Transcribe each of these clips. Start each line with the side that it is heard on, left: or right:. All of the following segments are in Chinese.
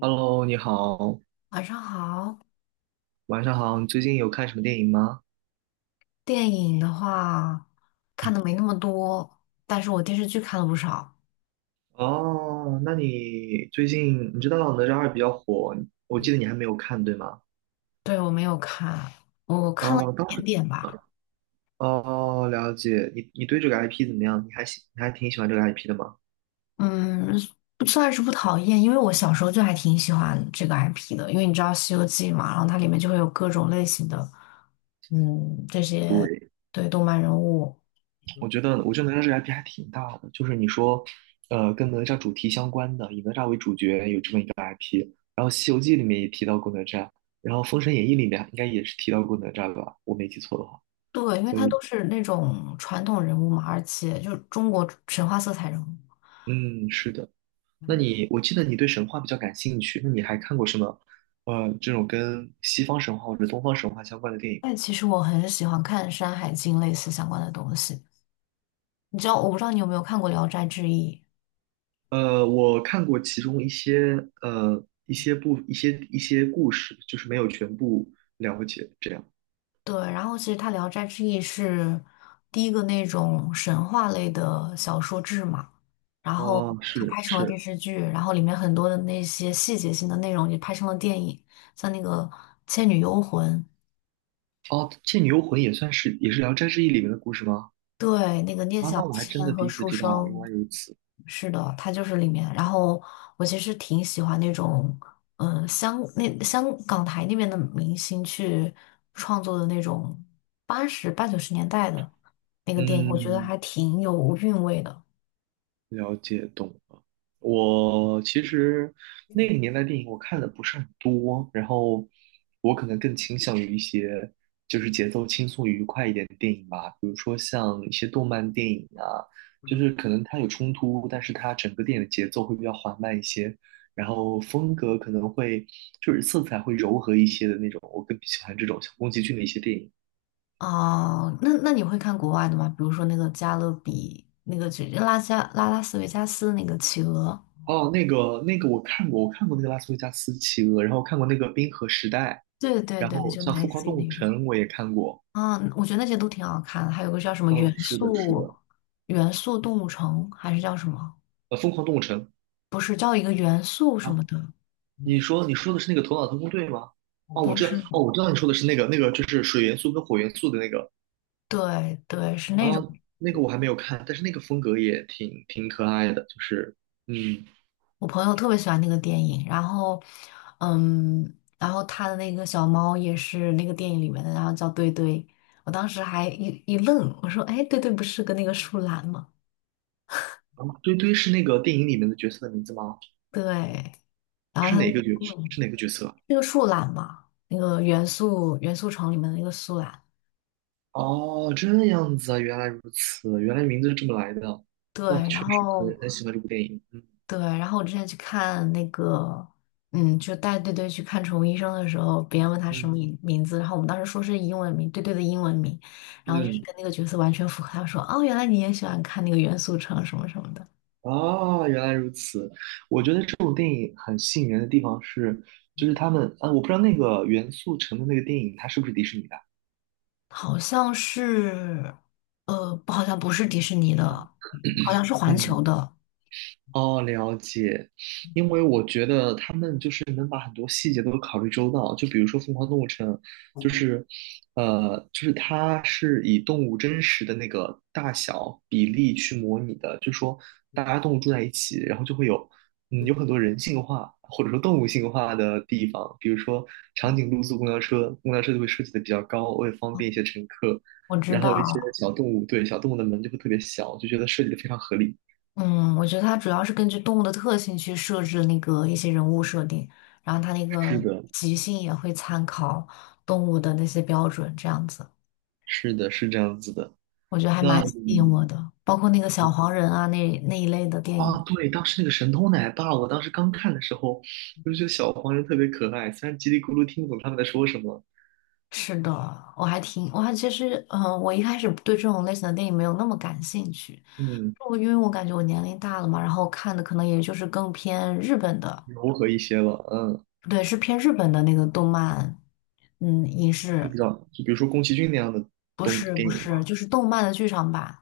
right: Hello，你好，
left: 晚上好。
right: 晚上好。你最近有看什么电影吗？
left: 电影的话看的没那么多，但是我电视剧看了不少。
right: 哦，那你最近你知道《哪吒二》比较火，我记得你还没有看，对吗？
left: 对，我没有看，我看了一
right: 哦，当
left: 点
right: 时，
left: 点吧。
right: 哦，了解。你对这个 IP 怎么样？你还挺喜欢这个 IP 的吗？
left: 嗯，不算是不讨厌，因为我小时候就还挺喜欢这个 IP 的，因为你知道《西游记》嘛，然后它里面就会有各种类型的，这些
right: 对，
left: 对动漫人物，
right: 我觉得哪吒这个 IP 还挺大的，就是你说，跟哪吒主题相关的，以哪吒为主角有这么一个 IP，然后《西游记》里面也提到过哪吒，然后《封神演义》里面应该也是提到过哪吒吧？我没记错的话。
left: 对，因为
right: 所
left: 它
right: 以
left: 都是那种传统人物嘛，而且就是中国神话色彩人物。
right: 嗯，是的。那
left: 嗯，
right: 你，我记得你对神话比较感兴趣，那你还看过什么，这种跟西方神话或者东方神话相关的电影吗？
left: 但其实我很喜欢看《山海经》类似相关的东西。你知道，我不知道你有没有看过《聊斋志异》？
right: 我看过其中一些，一些故事，就是没有全部了解，这样。
left: 对，然后其实它《聊斋志异》是第一个那种神话类的小说志嘛，然后
right: 哦，
left: 它
right: 是
left: 拍成了电
right: 是，
left: 视剧，然后里面很多的那些细节性的内容也拍成了电影，像那个《倩女幽魂》。
right: 哦，《倩女幽魂》也是《聊斋志异》里面的故事吗？
left: 对，那个聂
right: 啊，
left: 小
right: 那我还真的
left: 倩
right: 第
left: 和
right: 一次
left: 书
right: 知道啊，原
left: 生，
right: 来如此。
left: 是的，他就是里面。然后我其实挺喜欢那种，香港台那边的明星去创作的那种八九十年代的那个电影，我觉得
right: 嗯，
left: 还挺有韵味的。
right: 了解懂了。我其实那个年代电影我看的不是很多，然后我可能更倾向于一些就是节奏轻松愉快一点的电影吧，比如说像一些动漫电影啊，就是可能它有冲突，但是它整个电影的节奏会比较缓慢一些，然后风格可能会，就是色彩会柔和一些的那种，我更喜欢这种像宫崎骏的一些电影。
left: 啊，那你会看国外的吗？比如说那个《加勒比》，那个就拉斯维加斯那个企鹅，
right: 哦，那个我看过，我看过那个《拉斯维加斯企鹅》，然后看过那个《冰河时代》。
left: 对对
right: 然
left: 对，
right: 后
left: 就
right: 像
left: 类
right: 《疯狂
left: 似于
right: 动物
left: 那种。
right: 城》我也看过，
left: 啊，我觉得那些都挺好看的，还有个叫什么元
right: 嗯，是的，是
left: 素
right: 的，
left: 元素动物城，还是叫什么？
right: 《疯狂动物城》。
left: 不是叫一个元素什
right: 啊，
left: 么的，
right: 你说的是那个《头脑特工队》吗？哦，我
left: 不
right: 知道，
left: 是，
right: 哦，我知道你说的是那个就是水元素跟火元素的那个。
left: 对对，是
right: 啊，
left: 那种。
right: 那个我还没有看，但是那个风格也挺可爱的，就是嗯，
left: 我朋友特别喜欢那个电影，嗯，然后他的那个小猫也是那个电影里面的，然后叫堆堆。我当时还一愣，我说："哎，堆堆不是跟那个树懒吗？"
right: 啊，堆堆是那个电影里面的角色的名字吗？
left: 对，然后
right: 是
left: 他
right: 哪
left: 就
right: 个角
left: 问
right: 是哪个角色啊？
left: 那个树懒嘛，那个元素城里面的那个树懒。
right: 哦，这样子啊，原来如此，原来名字是这么来的啊，那
left: 对，
right: 确
left: 然
right: 实很
left: 后
right: 很喜欢这部电影。嗯
left: 对，然后我之前去看那个，就带队队去看宠物医生的时候，别人问他什么
right: 嗯
left: 名字，然后我们当时说是英文名，队队的英文名，然后就是
right: 嗯。
left: 跟那个角色完全符合。他说："哦，原来你也喜欢看那个元素城什么什么的，
right: 哦，原来如此。我觉得这种电影很吸引人的地方是，就是他们，啊，我不知道那个《元素城》的那个电影，它是不是迪士尼的？
left: 好像是，不好像不是迪士尼的，好像是 环
right: 嗯。
left: 球的，
right: 哦，了解。因为我觉得他们就是能把很多细节都考虑周到，就比如说《疯狂动物城》，就是，就是它是以动物真实的那个大小比例去模拟的，就是说大家动物住在一起，然后就会有很多人性化或者说动物性化的地方，比如说长颈鹿坐公交车，公交车就会设计的比较高，为了方便一些乘客，
left: 我知
right: 然后一些
left: 道。"
right: 小动物，对，小动物的门就会特别小，就觉得设计的非常合理。
left: 嗯，我觉得它主要是根据动物的特性去设置那个一些人物设定，然后它那
right: 是
left: 个
right: 的，
left: 即兴也会参考动物的那些标准，这样子，
right: 是的，是这样子的。
left: 我觉得还
right: 那
left: 蛮吸引我
right: 你
left: 的。包括那个小黄人啊，那一类的电影。
right: 啊，对，当时那个神偷奶爸，我当时刚看的时候，我就觉得小黄人特别可爱，虽然叽里咕噜听不懂他们在说什么。
left: 是的，我还其实，我一开始对这种类型的电影没有那么感兴趣，
right: 嗯，
left: 因为我感觉我年龄大了嘛，然后看的可能也就是更偏日本的，
right: 柔和一些了。嗯，
left: 对，是偏日本的那个动漫，影
right: 是
left: 视。
right: 比较，就比如说宫崎骏那样的
left: 不
right: 东
left: 是
right: 电
left: 不
right: 影吧。
left: 是，就是动漫的剧场版。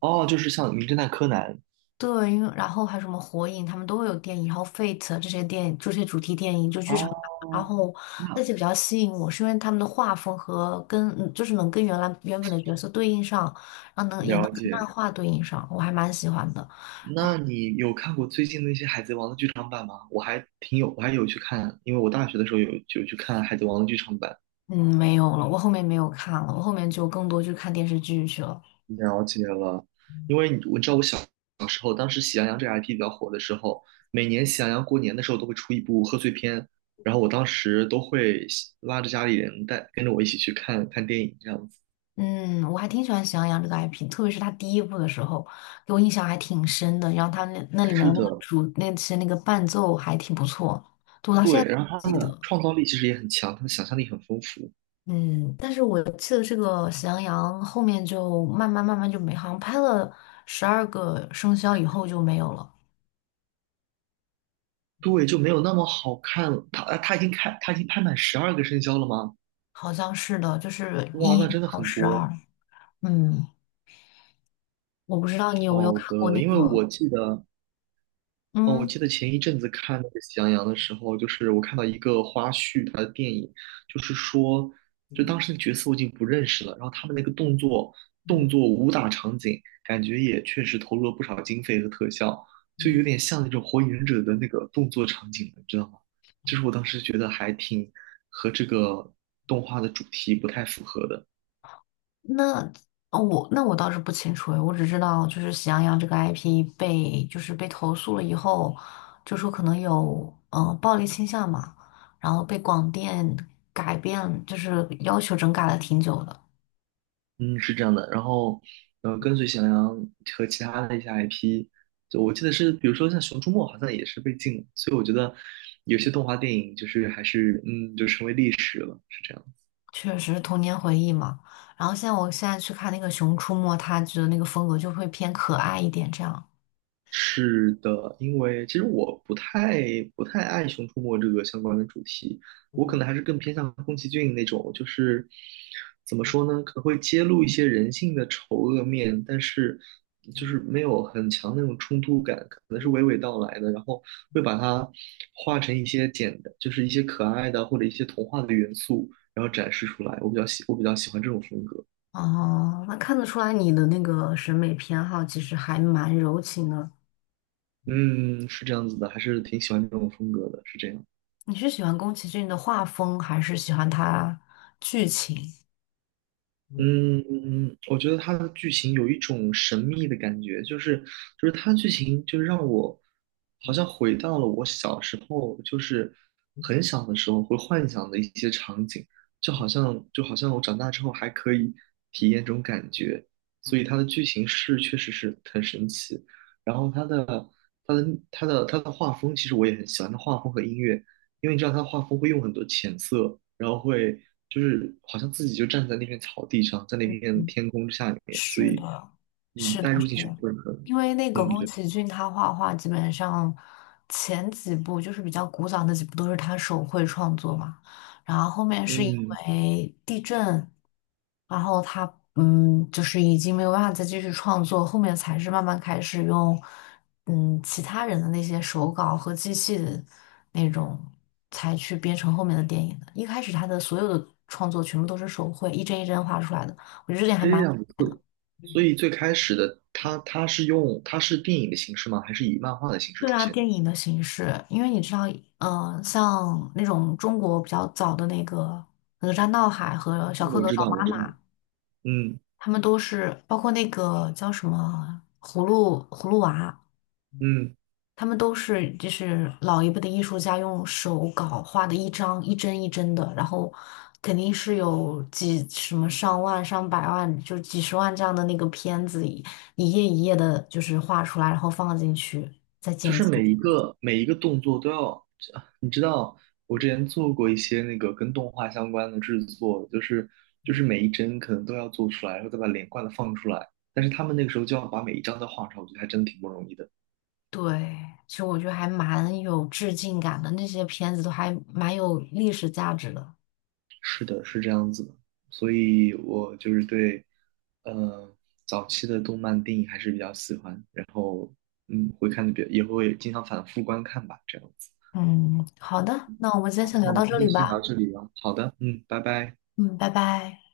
right: 哦，就是像《名侦探柯南》。
left: 对，因为然后还有什么火影，他们都会有电影，然后 Fate 这些电影，这些主题电影就剧场版。然
right: 哦，
left: 后那
right: 那
left: 些比较吸引我，是因为他们的画风跟就是能跟原本的角色对应上，然后也能
right: 了
left: 跟漫
right: 解。
left: 画对应上，我还蛮喜欢的。
right: 那你有看过最近那些《海贼王》的剧场版吗？我还有去看，因为我大学的时候有去看《海贼王》的剧场版。
left: 嗯，没有了，我后面没有看了，我后面就更多去看电视剧去了。
right: 了解了。因为你我知道我小时候，当时《喜羊羊》这个 IP 比较火的时候，每年《喜羊羊》过年的时候都会出一部贺岁片，然后我当时都会拉着家里人跟着我一起去看看电影这样子。
left: 嗯，我还挺喜欢《喜羊羊》这个 IP,特别是它第一部的时候，给我印象还挺深的。然后它那里面
right: 是
left: 的那个
right: 的。
left: 主那些那个伴奏还挺不错，对我到现
right: 对，
left: 在都
right: 然后他
left: 记
right: 们的
left: 得。
right: 创造力其实也很强，他的想象力很丰富。
left: 嗯，但是我记得这个《喜羊羊》后面就慢慢就没，好像拍了12个生肖以后就没有了，
right: 对，就没有那么好看了。他已经拍满十二个生肖了吗？
left: 好像是的，就是
right: 哇，那
left: 一
right: 真的
left: 到
right: 很
left: 十
right: 多。
left: 二。嗯，我不知道你有没有
right: 好
left: 看过
right: 的，
left: 那
right: 因为
left: 个，
right: 我记得哦，我
left: 嗯。
right: 记得前一阵子看那个《喜羊羊》的时候，就是我看到一个花絮，它的电影就是说，就当时的角色我已经不认识了，然后他们那个动作武打场景，感觉也确实投入了不少经费和特效，就有点像那种《火影忍者》的那个动作场景，你知道吗？就是我当时觉得和这个动画的主题不太符合的。
left: 那哦我那我倒是不清楚诶，我只知道就是喜羊羊这个 IP 被就是被投诉了以后，就说可能有暴力倾向嘛，然后被广电改变，就是要求整改了挺久的，
right: 嗯，是这样的。然后，跟随喜羊羊和其他的一些 IP，就我记得是，比如说像《熊出没》，好像也是被禁了。所以我觉得有些动画电影就是还是，就成为历史了。是这样。
left: 确实是童年回忆嘛。然后我现在去看那个《熊出没》，他觉得那个风格就会偏可爱一点这样。
right: 是的，因为其实我不太爱《熊出没》这个相关的主题，我可能还是更偏向宫崎骏那种，就是怎么说呢，可能会揭露一些人性的丑恶面，但是就是没有很强的那种冲突感，可能是娓娓道来的，然后会把它画成一些简单，就是一些可爱的或者一些童话的元素，然后展示出来。我比较喜欢这种风格。
left: 哦，那看得出来你的那个审美偏好其实还蛮柔情的。
right: 嗯，是这样子的，还是挺喜欢这种风格的，是这样。
left: 你是喜欢宫崎骏的画风，还是喜欢他剧情？
right: 嗯我觉得它的剧情有一种神秘的感觉，就是它的剧情就让我好像回到了我小时候，就是很小的时候会幻想的一些场景，就好像我长大之后还可以体验这种感觉，所以它的剧情是确实是很神奇，然后它的它的画风，其实我也很喜欢，它画风和音乐。因为你知道他画风会用很多浅色，然后会就是好像自己就站在那片草地上，在那
left: 嗯，
right: 片天空之下里面，所
left: 是
right: 以
left: 的，是
right: 带
left: 的，
right: 入
left: 是
right: 进去
left: 的，
right: 会很，
left: 因为那个
right: 嗯，
left: 宫
right: 对，
left: 崎骏他画画基本上前几部就是比较古早的几部都是他手绘创作嘛，然后后面是因
right: 嗯，
left: 为地震，然后他就是已经没有办法再继续创作，后面才是慢慢开始用其他人的那些手稿和机器的那种才去编成后面的电影的，一开始他的所有的创作全部都是手绘，一帧一帧画出来的。我觉得这点还
right: 这
left: 蛮。
right: 样子，所以最开始的他是电影的形式吗？还是以漫画的形式
left: 对
right: 出
left: 啊，
right: 现的？
left: 电影的形式，因为你知道，像那种中国比较早的那个《哪吒闹海》和《小蝌
right: 我
left: 蚪
right: 知
left: 找
right: 道，我
left: 妈
right: 知
left: 妈》，
right: 道，嗯
left: 他们都是包括那个叫什么《葫芦娃》，
right: 嗯。
left: 他们都是就是老一辈的艺术家用手稿画的一张一帧一帧的，然后肯定是有几什么上万、上百万，就几十万这样的那个片子，一页一页的，就是画出来，然后放进去再
right: 就
left: 剪
right: 是
left: 辑。
right: 每一个每一个动作都要，啊你知道，我之前做过一些那个跟动画相关的制作，就是每一帧可能都要做出来，然后再把连贯的放出来。但是他们那个时候就要把每一张都画出来，我觉得还真挺不容易的。
left: 对，其实我觉得还蛮有致敬感的，那些片子都还蛮有历史价值的。
right: 是的，是这样子的。所以我就是对，呃，早期的动漫电影还是比较喜欢，嗯，会看的比较，也会经常反复观看吧，这样子。
left: 嗯，好的，那我们今天
right: 好，
left: 先
right: 那
left: 聊
right: 我
left: 到
right: 们今
left: 这里
right: 天先聊到
left: 吧。
right: 这里了。好的，嗯，拜拜。
left: 嗯，拜拜。